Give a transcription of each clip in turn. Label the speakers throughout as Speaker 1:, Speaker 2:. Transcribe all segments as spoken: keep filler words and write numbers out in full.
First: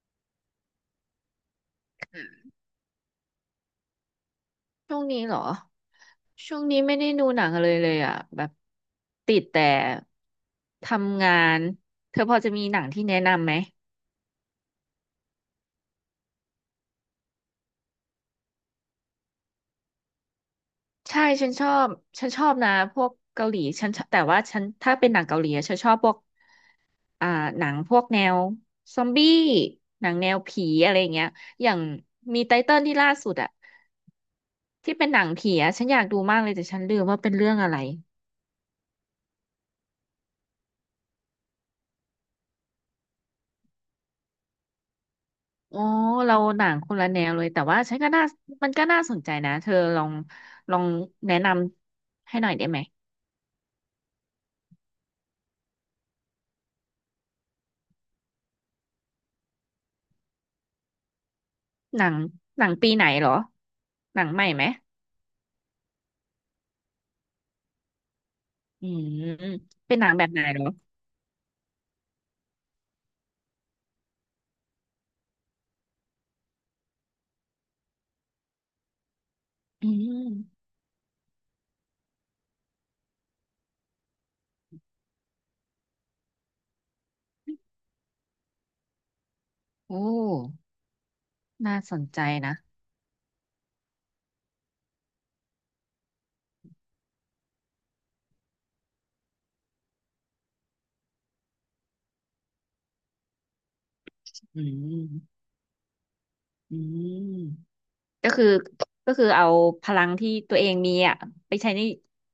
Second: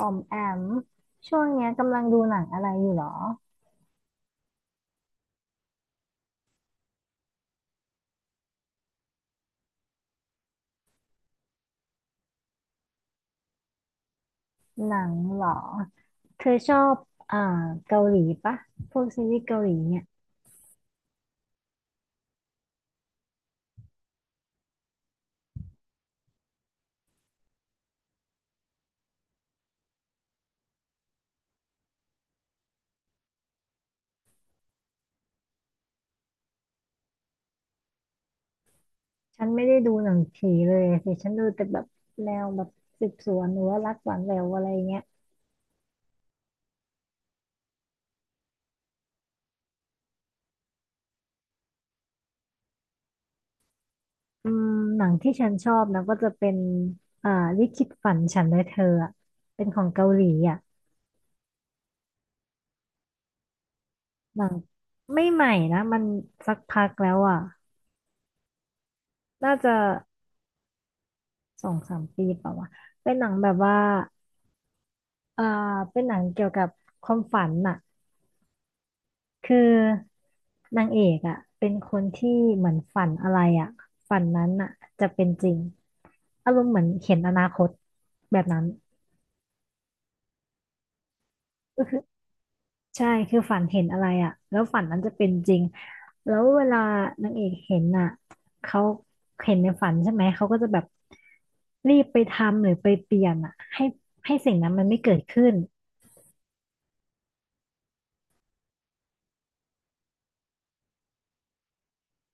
Speaker 1: ออมแอมช่วงเนี้ยกำลังดูหนังอะไรอยู่หรอ
Speaker 2: ช่วงนี้เหรอช่วงนี้ไม่ได้ดูหนังเลยเลยอ่ะแบบติดแต่ทำงานเธอพอจะมีหนังที่แนะนำไหม
Speaker 1: หนังเหรอเธอชอบอ่าเกาหลีปะพวกซีรีส์เกาหลีเนี่ย
Speaker 2: ใช่ฉันชอบฉันชอบนะพวกเกาหลีฉันชอบแต่ว่าฉันถ้าเป็นหนังเกาหลีอะฉันชอบพวกอ่าหนังพวกแนวซอมบี้หนังแนวผีอะไรอย่างเงี้ยอย่างมีไตเติ้ลที่ล่าสุดอ่ะที่เป็นหนังผีอะฉันอยากดูมากเลยแต่ฉันลืมว่าเป็นเรื่องอะไร
Speaker 1: ฉันไม่ได้ดูหนังผีเลยสิฉันดูแต่แบบแนวแบบสืบสวนหรือว่ารักหวานแหววอะไรเงี้ย
Speaker 2: โอ้ เราหนังคนละแนวเลยแต่ว่าฉันก็น่ามันก็น่าสนใจนะเธอลองลองแนะนำให้หน่อยได้ไหม
Speaker 1: อืมหนังที่ฉันชอบนะก็จะเป็นอ่าลิขิตฝันฉันและเธออะเป็นของเกาหลีอ่ะ
Speaker 2: หนังหนังปีไหนเหรอหนัง
Speaker 1: ห
Speaker 2: ให
Speaker 1: นั
Speaker 2: ม่
Speaker 1: ง
Speaker 2: ไหม
Speaker 1: ไม่ใหม่นะมันสักพักแล้วอ่ะ
Speaker 2: อืม
Speaker 1: น่าจะ
Speaker 2: เป็นหนังแบบไหนเหรอ
Speaker 1: สองสามปีเปล่าวะเป็นหนังแบบว่า อ่าเป็นหนังเกี่ยวกับความฝันน่ะคือ
Speaker 2: อืม
Speaker 1: นางเอกอ่ะเป็นคนที่เหมือนฝันอะไรอ่ะฝันนั้นน่ะจะเป็นจริงอารมณ์เหมือนเห็นอนาคตแบบนั้น
Speaker 2: โอ้น่า
Speaker 1: ก็
Speaker 2: ส
Speaker 1: คือ
Speaker 2: นใจนะ
Speaker 1: ใช่คือฝันเห็นอะไรอ่ะแล้วฝันนั้นจะเป็นจริงแล้วเวลานางเอกเห็นอ่ะเขาเห็นในฝันใช่ไหมเขาก็จะแบบรีบไปทำหรือไปเปลี่ยนอ่ะให้ให้สิ่ง
Speaker 2: อื
Speaker 1: นั้นมันไม่เกิด
Speaker 2: ม
Speaker 1: ขึ้น
Speaker 2: อืมก็คือก็คือเอาพลังที่ตัวเองมีอ่ะไปใช้ใน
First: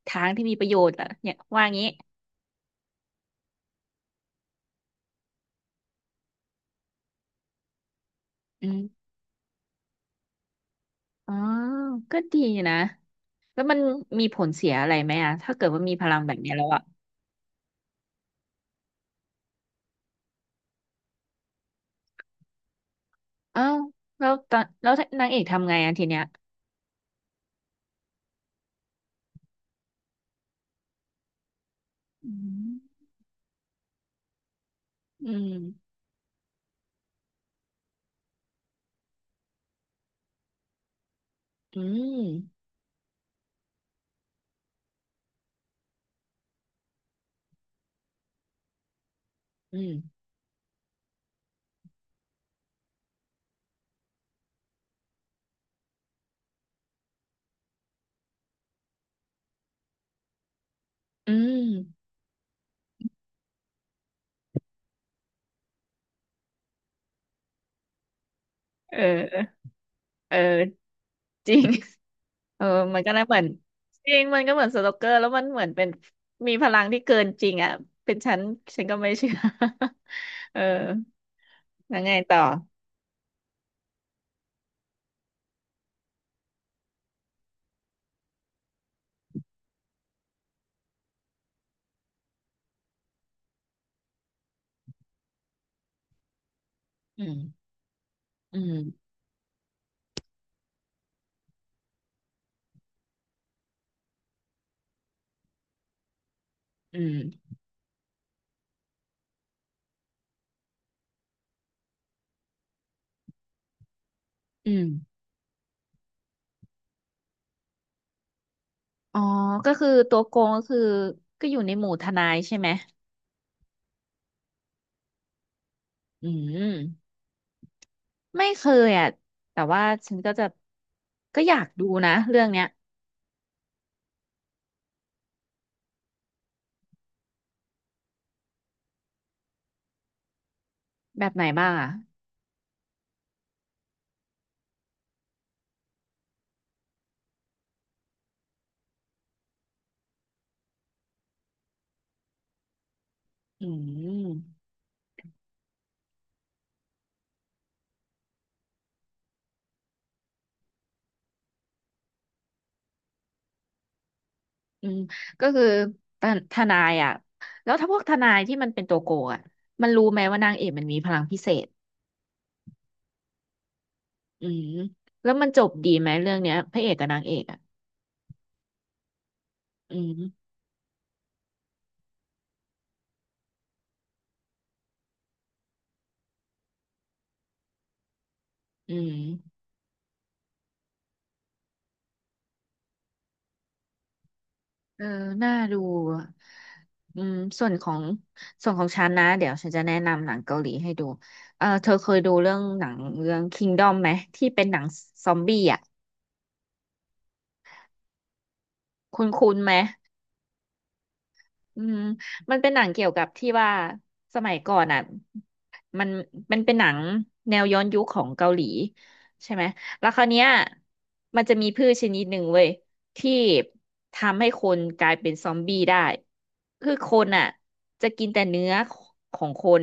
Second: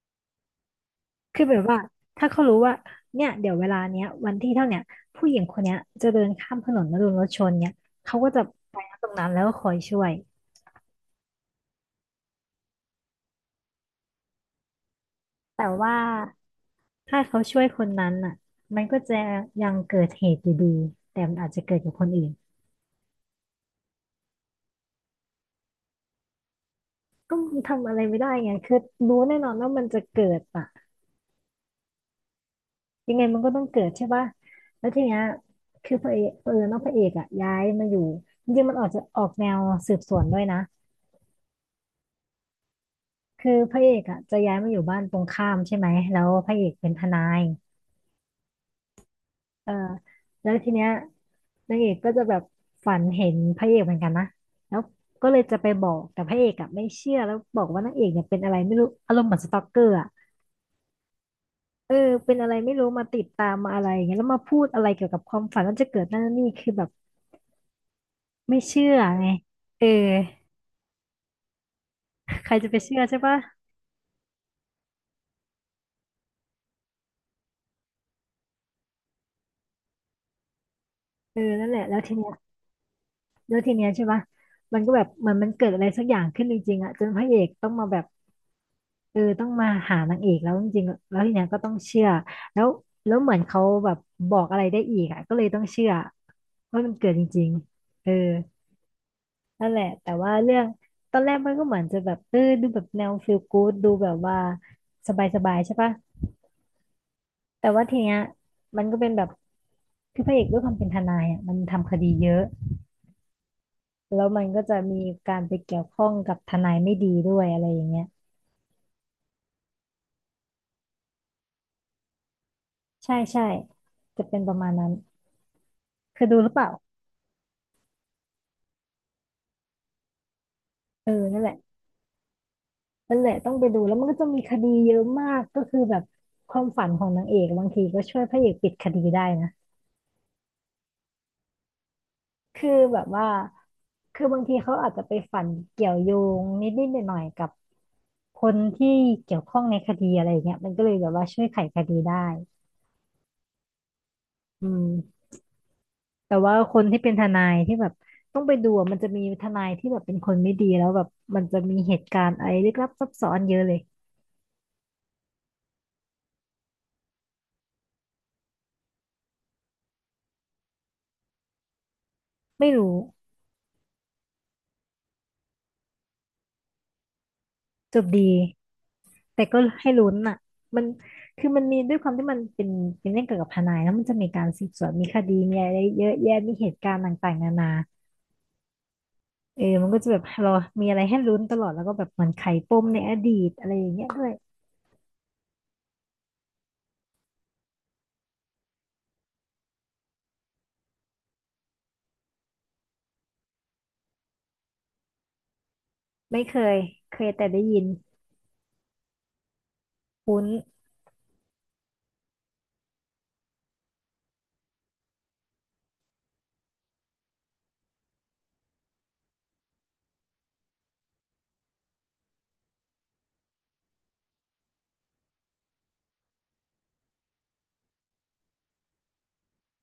Speaker 2: ทางที่มีประโยชน์อ่ะเนี่ย
Speaker 1: คือแบบ
Speaker 2: ว่า
Speaker 1: ว่า
Speaker 2: งี้
Speaker 1: ถ้าเขารู้ว่าเนี่ยเดี๋ยวเวลาเนี้ยวันที่เท่าเนี้ยผู้หญิงคนเนี้ยจะเดินข้ามถนนแล้วโดนรถชนเนี่ยเขาก็จะ
Speaker 2: อื
Speaker 1: ไปนะตร
Speaker 2: ม
Speaker 1: งนั้นแล้วก็คอยช่วย
Speaker 2: อ๋อก็ดีนะ แล้วมันมีผลเสียอะไรไหมอะถ้า
Speaker 1: แต่
Speaker 2: เกิดว่ามี
Speaker 1: ว่า
Speaker 2: พลังแบบเนี้ยแล้วอะ
Speaker 1: ถ้าเขาช่วยคนนั้นอ่ะมันก็จะยังเกิดเหตุอยู่ดีแต่มันอาจจะเกิดกับคนอื่น
Speaker 2: อ้าวแล้วตอนแล้วนางเอกทำไงอะทีเนี้ย
Speaker 1: ก็มันทำอะไรไม่ได้ไงคือรู้แน่นอนว่ามันจะเกิดอ่ะ
Speaker 2: อืม
Speaker 1: ยังไงมันก็ต้องเกิดใช่ป่ะแล้วทีเนี้ย
Speaker 2: อื
Speaker 1: คื
Speaker 2: ม
Speaker 1: อพระเอกเออน้องพระเอกอ่ะย้ายมาอยู่จริงๆมันออกจะออกแนวสืบสวนด้วยนะ
Speaker 2: อืม
Speaker 1: คือพระเอกอ่ะจะย้ายมาอยู่บ้านตรงข้ามใช่ไหมแล้วพระเอกเป็นทนายเออ
Speaker 2: อืม
Speaker 1: แล้วทีเนี้ยนางเอกก็จะแบบฝันเห็นพระเอกเหมือนกันนะแล้วก็เลยจะไปบอกแต่พระเอกอ่ะไม่เชื่อ แล้วบอกว่านางเอกเนี่ยเป็นอะไรไม่รู้อารมณ์เหมือนสตอกเกอร์อ่ะ
Speaker 2: อืม
Speaker 1: เออเป็นอะไรไม่รู้มาติดตามมาอะไรอย่างเงี้ยแล้วมาพูดอะไรเกี่ยวกับความฝันว่าจะเกิดนั่นนี่คือแบบไม่เชื่อ
Speaker 2: เอ
Speaker 1: ไง
Speaker 2: อ
Speaker 1: เออ
Speaker 2: เออจริง
Speaker 1: ใคร
Speaker 2: เออ
Speaker 1: จะไปเชื่
Speaker 2: มั
Speaker 1: อ
Speaker 2: นก็
Speaker 1: ใช่
Speaker 2: น่าเห
Speaker 1: ปะ
Speaker 2: มือนจริงมันก็เหมือนสโลกเกอร์แล้วมันเหมือนเป็นมีพลังที่เกินจริงอ่ะเป็นฉันฉันก็ไม่เชื่อ เออ
Speaker 1: เออนั่นแหละ
Speaker 2: แล้
Speaker 1: แล้ว
Speaker 2: ว
Speaker 1: ที
Speaker 2: ไง
Speaker 1: เนี้ย
Speaker 2: ต่อ
Speaker 1: แล้วทีเนี้ยใช่ปะมันก็แบบเหมือนมันเกิดอะไรสักอย่างขึ้นจริงๆอ่ะจนพระเอกต้องมาแบบ เออต้องมาหานางเอกแล้วจริงๆแล้วทีเนี้ยก็ต้องเชื่อแล้วแล้วเหมือนเขาแบบบอกอะไรได้อีกอ่ะก็เลยต้องเชื่อว่ามันเกิดจ
Speaker 2: อื
Speaker 1: ริง
Speaker 2: ม
Speaker 1: ๆเออ
Speaker 2: อืม
Speaker 1: นั่นแหละแต่ว่าเรื่องตอนแรกมันก็เหมือนจะแบบเออดูแบบแนวฟีลกู๊ดดูแบบว่าสบายๆใช่ปะ
Speaker 2: อืม
Speaker 1: แต่ว่าทีเนี้ยมันก็เป็นแบบคือพระเอกด้วยความเป็นทนายอ่ะมันทำคดีเยอะแล้วมันก็
Speaker 2: อื
Speaker 1: จะ
Speaker 2: ม
Speaker 1: มีการไปเกี่ยวข้องกับทนายไม่ดีด้วยอะไรอย่างเงี้ย
Speaker 2: อ๋อก็คือตัวโกงก็คือก็อยู่ในหมู่ทนายใช่ไหม
Speaker 1: ใช่ใช่จะเป็นประมาณนั้นเคย
Speaker 2: อื
Speaker 1: ดูหรือเป
Speaker 2: ม
Speaker 1: ล่า
Speaker 2: ไม่เคยอ่ะแต่ว่าฉันก็จะ
Speaker 1: เออนั่
Speaker 2: ก็
Speaker 1: นแห
Speaker 2: อ
Speaker 1: ละ
Speaker 2: ยากดูนะเรื่องเนี้ย
Speaker 1: นั่นแหละต้องไปดูแล้วมันก็จะมีคดีเยอะมากก็คือแบบความฝันของนางเอกบางทีก็ช่วยพระเอกปิดคดีได้นะ
Speaker 2: แบบไหนบ้างอ่ะ
Speaker 1: คือแบบว่าคือบางทีเขาอาจจะไปฝันเกี่ยวโยงนิดๆหน่อยๆกับคนที่เกี่ยวข้องในคดีอะไรอย่างเงี้ยมันก็เลยแบบว่าช่วยไขคดีได้
Speaker 2: อืม
Speaker 1: อืมแต่ว่าคนที่เป็นทนายที่แบบต้องไปดูอะมันจะมีทนายที่แบบเป็นคนไม่ดีแล้วแบบมันจะมีเหตุการณ์อะไรลึกลับซับซ้อนเยอะเลย
Speaker 2: อืมก็คือทนทนายอ่ะแล้วถ้าพวกทนายที่มันเป็นตัวโกงอ่ะมันรู้ไหมว่านางเอกมันมีพลังพิเศษ
Speaker 1: ไม่รู้
Speaker 2: อืมแล้วมันจบดีไหมเรื่องเนี้ยพระเอกกับนางเอกอ่ะ
Speaker 1: จบดี แต่ก็ให้
Speaker 2: อื
Speaker 1: ลุ้น
Speaker 2: ม
Speaker 1: อ่ะมันคือมันมีด้วยความที่มันเป็นเป็นเรื่องเกี่ยวกับทนายแล้วมันจะมีการสืบสวนมีคดีมีอะไรเยอะแยะมีเหตุการณ์ต่างๆนานา
Speaker 2: อืม
Speaker 1: เออมันก็จะแบบเรามีอะไรให้ลุ้นตลอด แล้วก็แบบเหมันไขปมในอดีตอะไรอย่างเงี้ยด้วย
Speaker 2: เออน่าดูอะอืมส่วนของส่วนของฉันนะเดี๋ยวฉันจะแนะนำหนังเกาหลีให้ดูเออเธอเคยดูเรื่องหนังเรื่อง Kingdom ไหมที่เป็นหนังซอมบี้อ่ะ
Speaker 1: ไม่เคย เคยแต่ได้ยิน
Speaker 2: คุ้นๆไหม
Speaker 1: คุ้น
Speaker 2: อืมมันเป็นหนังเกี่ยวกับที่ว่าสมัยก่อนอ่ะมันมันเป็นหนังแนวย้อนยุคของเกาหลีใช่ไหมแล้วคราวเนี้ยมันจะมีพืชชนิดหนึ่งเว้ยที่ทำให้คนกลายเป็นซอมบี้ได้คือคนอ่ะจะกินแต่เนื้อของคน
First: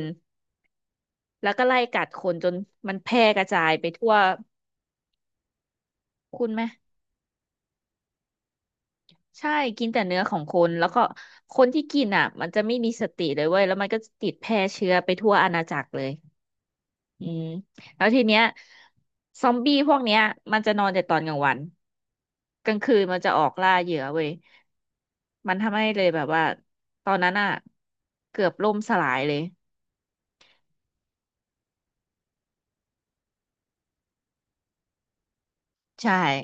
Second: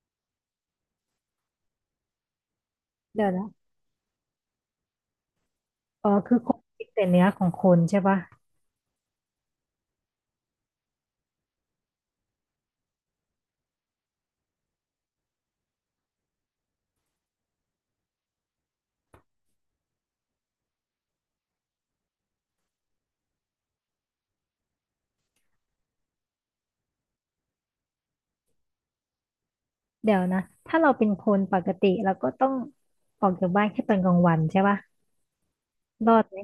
Speaker 2: แล้วก็ไล่กัดคนจนมันแพร่
Speaker 1: เดี๋ยว
Speaker 2: ก
Speaker 1: นะ
Speaker 2: ระจายไปทั่ว
Speaker 1: อ๋อคือ
Speaker 2: คุ
Speaker 1: ค
Speaker 2: ณ
Speaker 1: น
Speaker 2: ไหม
Speaker 1: คิดแต่เนื้อของคนใช่ปะ
Speaker 2: ใช่กินแต่เนื้อของคนแล้วก็คนที่กินอ่ะมันจะไม่มีสติเลยเว้ยแล้วมันก็ติดแพร่เชื้อไปทั่วอาณาจักรเลย อืมแล้วทีเนี้ยซอมบี้พวกเนี้ยมันจะนอนแต่ตอนกลางวันกลางคืนมันจะออกล่าเหยื่อเว้ยมันทำให้เลยแบบว่าตอนนั้นอ่ะเกือบล่มสลายเลย
Speaker 1: เดี๋ยวนะ ถ้าเราเป็นคนปกติเราก็ต้องออกจากบ้านแค่ตอนกลางวันใช่ปะร
Speaker 2: ใช่
Speaker 1: อดไหม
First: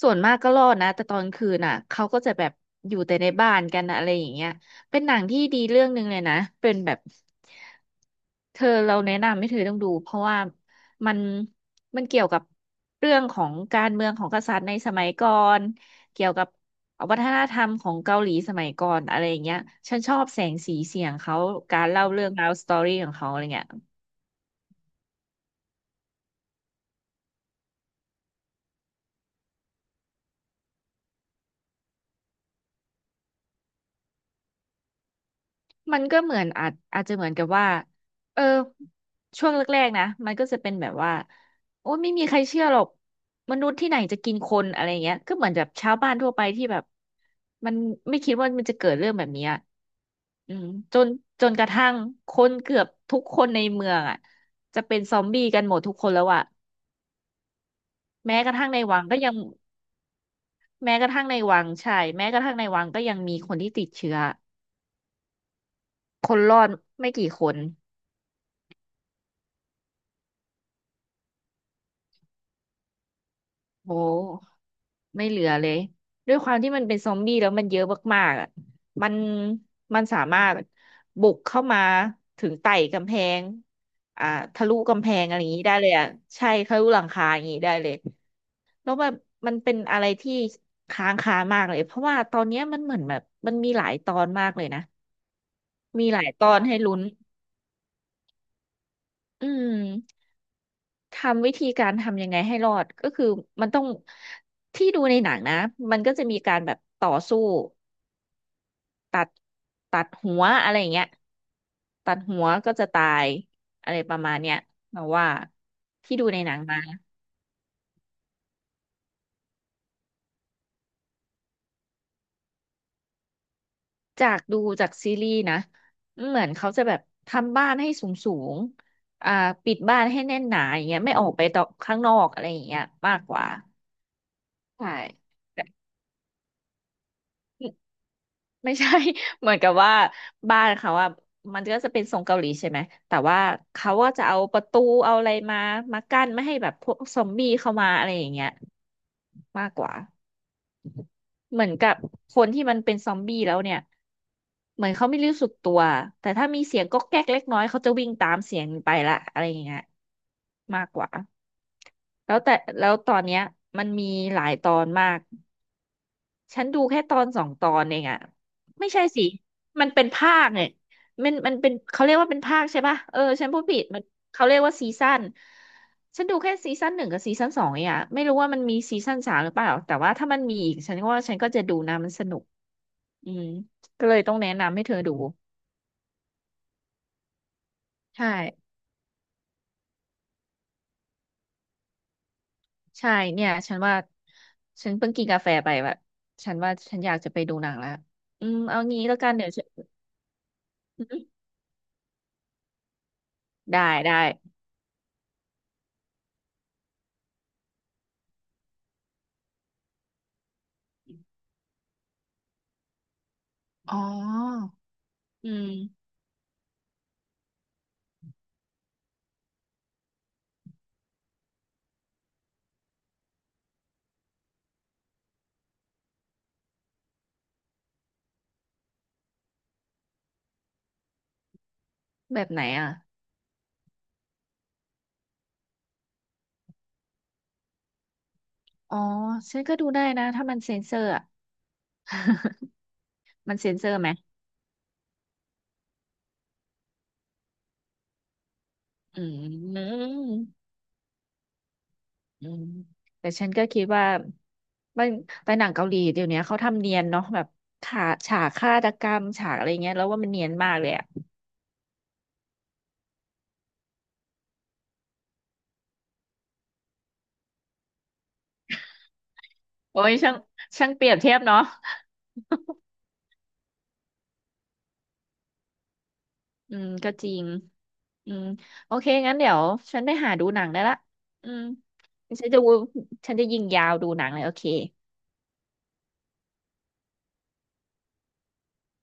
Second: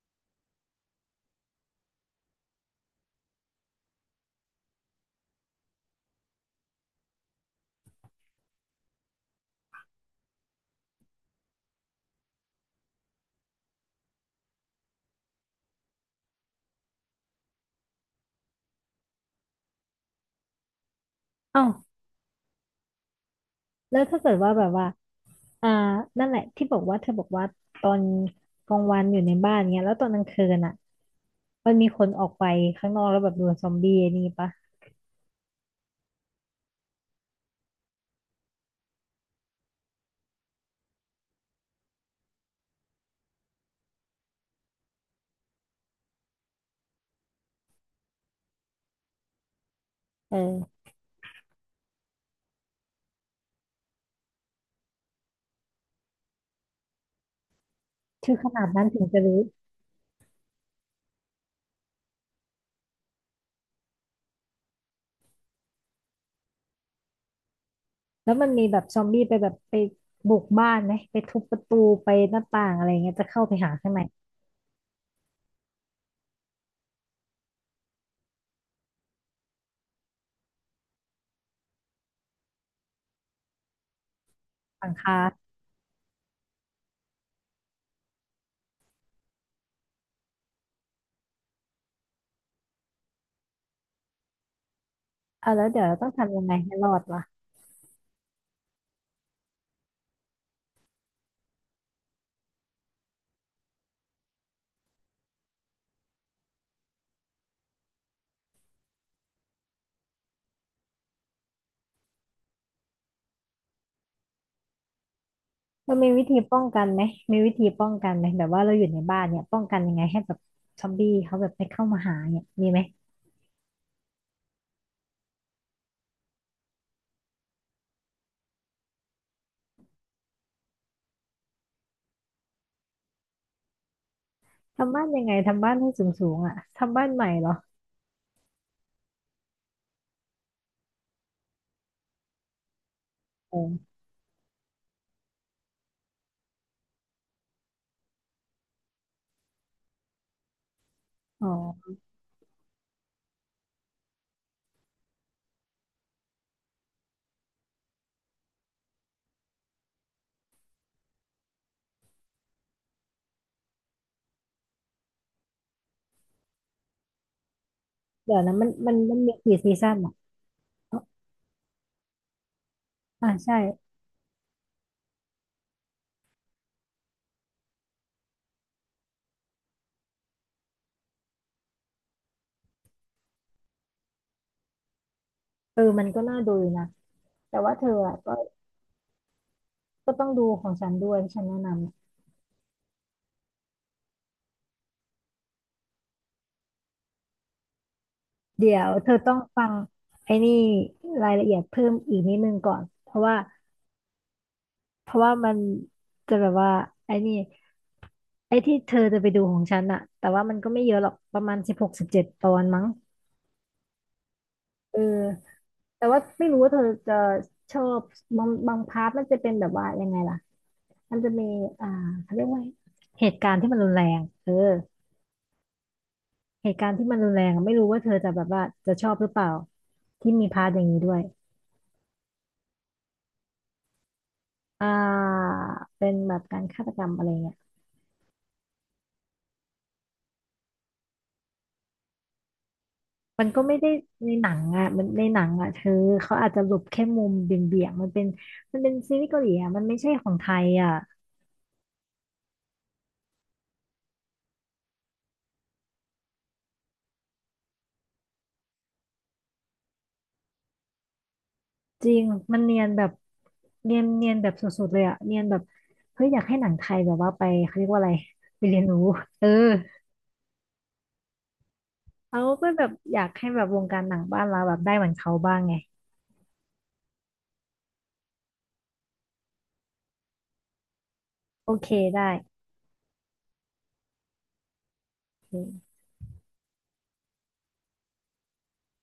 Speaker 2: ส่วนมากก็รอดนะแต่ตอนคืนน่ะเขาก็จะแบบอยู่แต่ในบ้านกันนะอะไรอย่างเงี้ยเป็นหนังที่ดีเรื่องหนึ่งเลยนะเป็นแบบเธอเราแนะนำให้เธอต้องดูเพราะว่ามันมันเกี่ยวกับเรื่องของการเมืองของกษัตริย์ในสมัยก่อนเกี่ยวกับวัฒนธรรมของเกาหลีสมัยก่อนอะไรอย่างเงี้ยฉันชอบแสงสีเสียงเขา
Speaker 1: เอ้า
Speaker 2: การเล่าเรื่องราวสตอรี่ของเขาอะไรเงี้ย
Speaker 1: แล้วถ้าเกิดว่าแบบว่า อ่านั่นแหละที่บอกว่าเธอบอกว่าตอนกลางวันอยู่ในบ้านเนี้ยแล้วตอนกลางคืนอ่ะมันมีคนออกไปข้างนอกแล้วแบบโดนซอมบี้ไอ้นี่ปะ
Speaker 2: มันก็เหมือนอาจอาจจะเหมือนกับว่าเออช่วงแรกๆนะ มันก็จะเป็นแบบว่า โอ้ไม่มีใครเชื่อหรอก มนุษย์ที่ไหนจะกินคนอะไรเงี้ยก็เหมือนแบบชาวบ้านทั่วไปที่แบบมันไม่คิดว่ามันจะเกิดเรื่องแบบเนี้ย
Speaker 1: เอ
Speaker 2: อืม
Speaker 1: อ
Speaker 2: จนจนกระทั่งคนเกือบทุกคนในเมืองอ่ะจะเป็นซอมบี้กันหมดทุกคนแล้วอ่ะ
Speaker 1: คือ
Speaker 2: แม้
Speaker 1: ข
Speaker 2: กระ
Speaker 1: นา
Speaker 2: ทั่
Speaker 1: ด
Speaker 2: งใน
Speaker 1: นั้น
Speaker 2: วั
Speaker 1: ถึ
Speaker 2: ง
Speaker 1: ง
Speaker 2: ก็
Speaker 1: จะ
Speaker 2: ยัง
Speaker 1: รู้
Speaker 2: แม้กระทั่งในวังใช่แม้กระทั่งในวังก็ยังมีคนที่ติดเชื้อคนรอดไม่กี่คน
Speaker 1: แล้วมันมีแบบซอมบี้ไปแบบไปบุกบ้านไหมไปทุบประตูไปหน้าต่างอะไรเงี้ยจะเข้าไปหาข้า
Speaker 2: โอ
Speaker 1: งใน
Speaker 2: ้ ไม่เหลือเลยด้วยความที่มันเป็นซอมบี้แล้วมันเยอะมากๆอ่ะมันมันสามารถบุกเข้ามาถึงไต่กำแพงอ่าทะลุ
Speaker 1: หลัง
Speaker 2: กำแพงอะไรอ
Speaker 1: คา
Speaker 2: ย่างนี้ได้เลยอ่ะใช่ทะลุหลังคาอย่างนี้ได้เลยแล้วแบบมันเป็นอะไรที่ค้างคามากเลยเพราะว่าตอนเนี้ยมันเหมือนแบบมันมีหลายตอนมากเลยนะ
Speaker 1: อ่ะแล้วเดี๋ยวเรา
Speaker 2: มี
Speaker 1: ต้อง
Speaker 2: หลาย
Speaker 1: ทำยั
Speaker 2: ต
Speaker 1: ง
Speaker 2: อ
Speaker 1: ไง
Speaker 2: น
Speaker 1: ให้
Speaker 2: ให้
Speaker 1: รอ
Speaker 2: ลุ้น
Speaker 1: ดล่ะ
Speaker 2: อืมทำวิธีการทำยังไงให้รอดก็คือมันต้องที่ดูในหนังนะมันก็จะมีการแบบต่อสู้ ตัดตัดหัวอะไรอย่างเงี้ยตัดหัวก็จะตายอะไรประมาณเนี้ยเราว่า
Speaker 1: มันมี
Speaker 2: ที่
Speaker 1: วิ
Speaker 2: ดู
Speaker 1: ธี
Speaker 2: ในหนั
Speaker 1: ป้
Speaker 2: ง
Speaker 1: อง
Speaker 2: มา
Speaker 1: กันไหมมีวิธีป้องกันไหมแบบว่าเราอยู่ในบ้านเนี่ยป้องกันยังไงให้แบบซอมบี้เขาแบบไม่เข้ามาหาเนี่ยมีไหม
Speaker 2: จากดูจากซีรีส์นะเหมือนเขาจะแบบทำบ้านให้สูงสูงอ่าปิดบ้านให้แน่นหนาอย่างเงี้ยไม่ออกไปต่อข้างนอกอะไรอย่างเงี้ยมากกว่าใช่
Speaker 1: ทำบ้านยังไงทำบ้านให้สูงสูงอ่ะทำบ้านใหม่เหรอ
Speaker 2: ไม่ใช่ เหมือนกับว่าบ้านเขาว่ามันก็จะเป็นทรงเกาหลีใช่ไหมแต่ว่า
Speaker 1: อ๋
Speaker 2: เขา
Speaker 1: อ
Speaker 2: ก็จะเอาประตูเอาอะไรมามากั้นไม่ให้แบบพวกซอมบี้เข้ามาอะไรอย่างเงี้ยมากกว่า
Speaker 1: อ๋
Speaker 2: เหมือนกั
Speaker 1: อ
Speaker 2: บคนที่มันเป็นซอมบี้แล้วเนี่ยเหมือนเขาไม่รู้สึกตัวแต่ถ้ามีเสียงก๊อกแก๊กเล็กน้อยเขาจะวิ่งตามเสียงไปละอะไรอย่างเงี้ยมากกว่าแล้วแต่แล้วตอนเนี้ยมันมีหลายตอนมาก ฉันดูแค่ตอนสองตอนเองอะ
Speaker 1: เดี๋ยวนะมัน
Speaker 2: ไม่
Speaker 1: มัน
Speaker 2: ใช่
Speaker 1: มัน
Speaker 2: สิ
Speaker 1: มีกี่ซี
Speaker 2: มัน
Speaker 1: ซั่น
Speaker 2: เป็น
Speaker 1: อ่ะ
Speaker 2: ภาคเนี่ย
Speaker 1: เอ๋อ
Speaker 2: มันมันเป็นเขาเรียกว่าเป็นภาคใช่ปะเออ
Speaker 1: อ่า
Speaker 2: ฉัน
Speaker 1: ใช่
Speaker 2: พูดผิดมันเขาเรียกว่าซีซั่นฉันดูแค่ซีซั่นหนึ่งกับซีซั่นสองเองอะไม่รู้ว่ามันมีซีซั่นสามหรือเปล่าแต่ว่าถ้ามันมีอีกฉันก็ว่าฉันก็จะดูนะมันสนุกอืมก็เลยต้องแนะนำให้เธอดู
Speaker 1: เออมันก็น่าดูอยู่นะ แต่ว่าเธออ่ะ
Speaker 2: ใช่
Speaker 1: ก็ก็ต้องดูของฉันด้วยที่ฉันแนะนำ
Speaker 2: ใช่เนี่ยฉันว่าฉันเพิ่งกินกาแฟไปแบบฉันว่าฉันอยากจะไปดูหนังแล้วอืม
Speaker 1: เดี๋
Speaker 2: เอา
Speaker 1: ยว
Speaker 2: งี้
Speaker 1: เธอ
Speaker 2: แล้วกั
Speaker 1: ต้
Speaker 2: น
Speaker 1: อง
Speaker 2: เดี๋ยว
Speaker 1: ฟั
Speaker 2: ฉั
Speaker 1: ง
Speaker 2: น
Speaker 1: ไอ้นี่
Speaker 2: อื
Speaker 1: ราย
Speaker 2: ม
Speaker 1: ละเอียดเพิ่มอีกนิดนึงก่อน เพราะว่า
Speaker 2: ได้ได้
Speaker 1: เพราะว่ามันจะแบบว่าไอ้นี่ไอ้ที่เธอจะไปดูของฉันอ่ะแต่ว่ามันก็ไม่เยอะหรอกประมาณสิบหกสิบเจ็ดตอนมั้ง
Speaker 2: อ๋อ
Speaker 1: เออ
Speaker 2: อื
Speaker 1: แต่
Speaker 2: ม
Speaker 1: ว่าไม่รู้ว่าเธอจะชอบบางบางพาร์ทมันจะเป็นแบบว่ายังไงล่ะ มันจะมีอ่าเขาเรียกว่าเหตุการณ์ที่มันรุนแรงเออเหตุการณ์ที่มันรุนแรงอะไม่รู้ว่าเธอจะแบบว่าจะชอบหรือเปล่าที่มีพาร์ทอย่างนี้ด้วย
Speaker 2: แบบไหนอ่ะ
Speaker 1: อ่าเป็นแบบการฆาตกรรมอะไรเงี้ย
Speaker 2: อ๋อฉันก็ดูได้นะถ้ามันเซ็นเซอร์อ่ะ
Speaker 1: มัน
Speaker 2: มัน
Speaker 1: ก็
Speaker 2: เซ็
Speaker 1: ไม่
Speaker 2: นเซ
Speaker 1: ได้
Speaker 2: อร์ไหม
Speaker 1: ในหนังอ่ะมันในหนังอ่ะเธอเขาอาจจะหลบแค่มุมเบี่ยงๆมันเป็นมันเป็นซี
Speaker 2: อื
Speaker 1: รีส์เกาหลีอ่ะมันไม่ใช่ของไท
Speaker 2: ม
Speaker 1: ยอ่ะ
Speaker 2: อืมแต่ฉันก็คิดว่ามันไปหนังเกาหลีเดี๋ยวนี้เขาทำเนียนเนาะแบบฉากฉากฆาตกรรมฉากอะไรเงี้ยแล้วว่ามันเนียนมากเลยอ่ะ
Speaker 1: จริงมันเนียนแบบเนียนเนียนแบบสุดๆเลยอ่ะเนียนแบบเฮ้ยอยากให้หนังไทยแบบว่าไปเขาเรียกว่าอะไรไปเรียนรู้เออ
Speaker 2: โอ้ยช่างช่างเปรียบเทียบเนาะ
Speaker 1: เขาก็แบบอยากให้แบบวงการหนังบ้านเราแบบได้เหมือนเขาบ้างไง
Speaker 2: อืมก็จริงอืมโอเคงั้นเดี๋ยวฉันไปหาดูหนังได้ละอืม
Speaker 1: โอเคได้
Speaker 2: ฉันจะวูฉันจะยิงยาวดูหนังเลยโอเค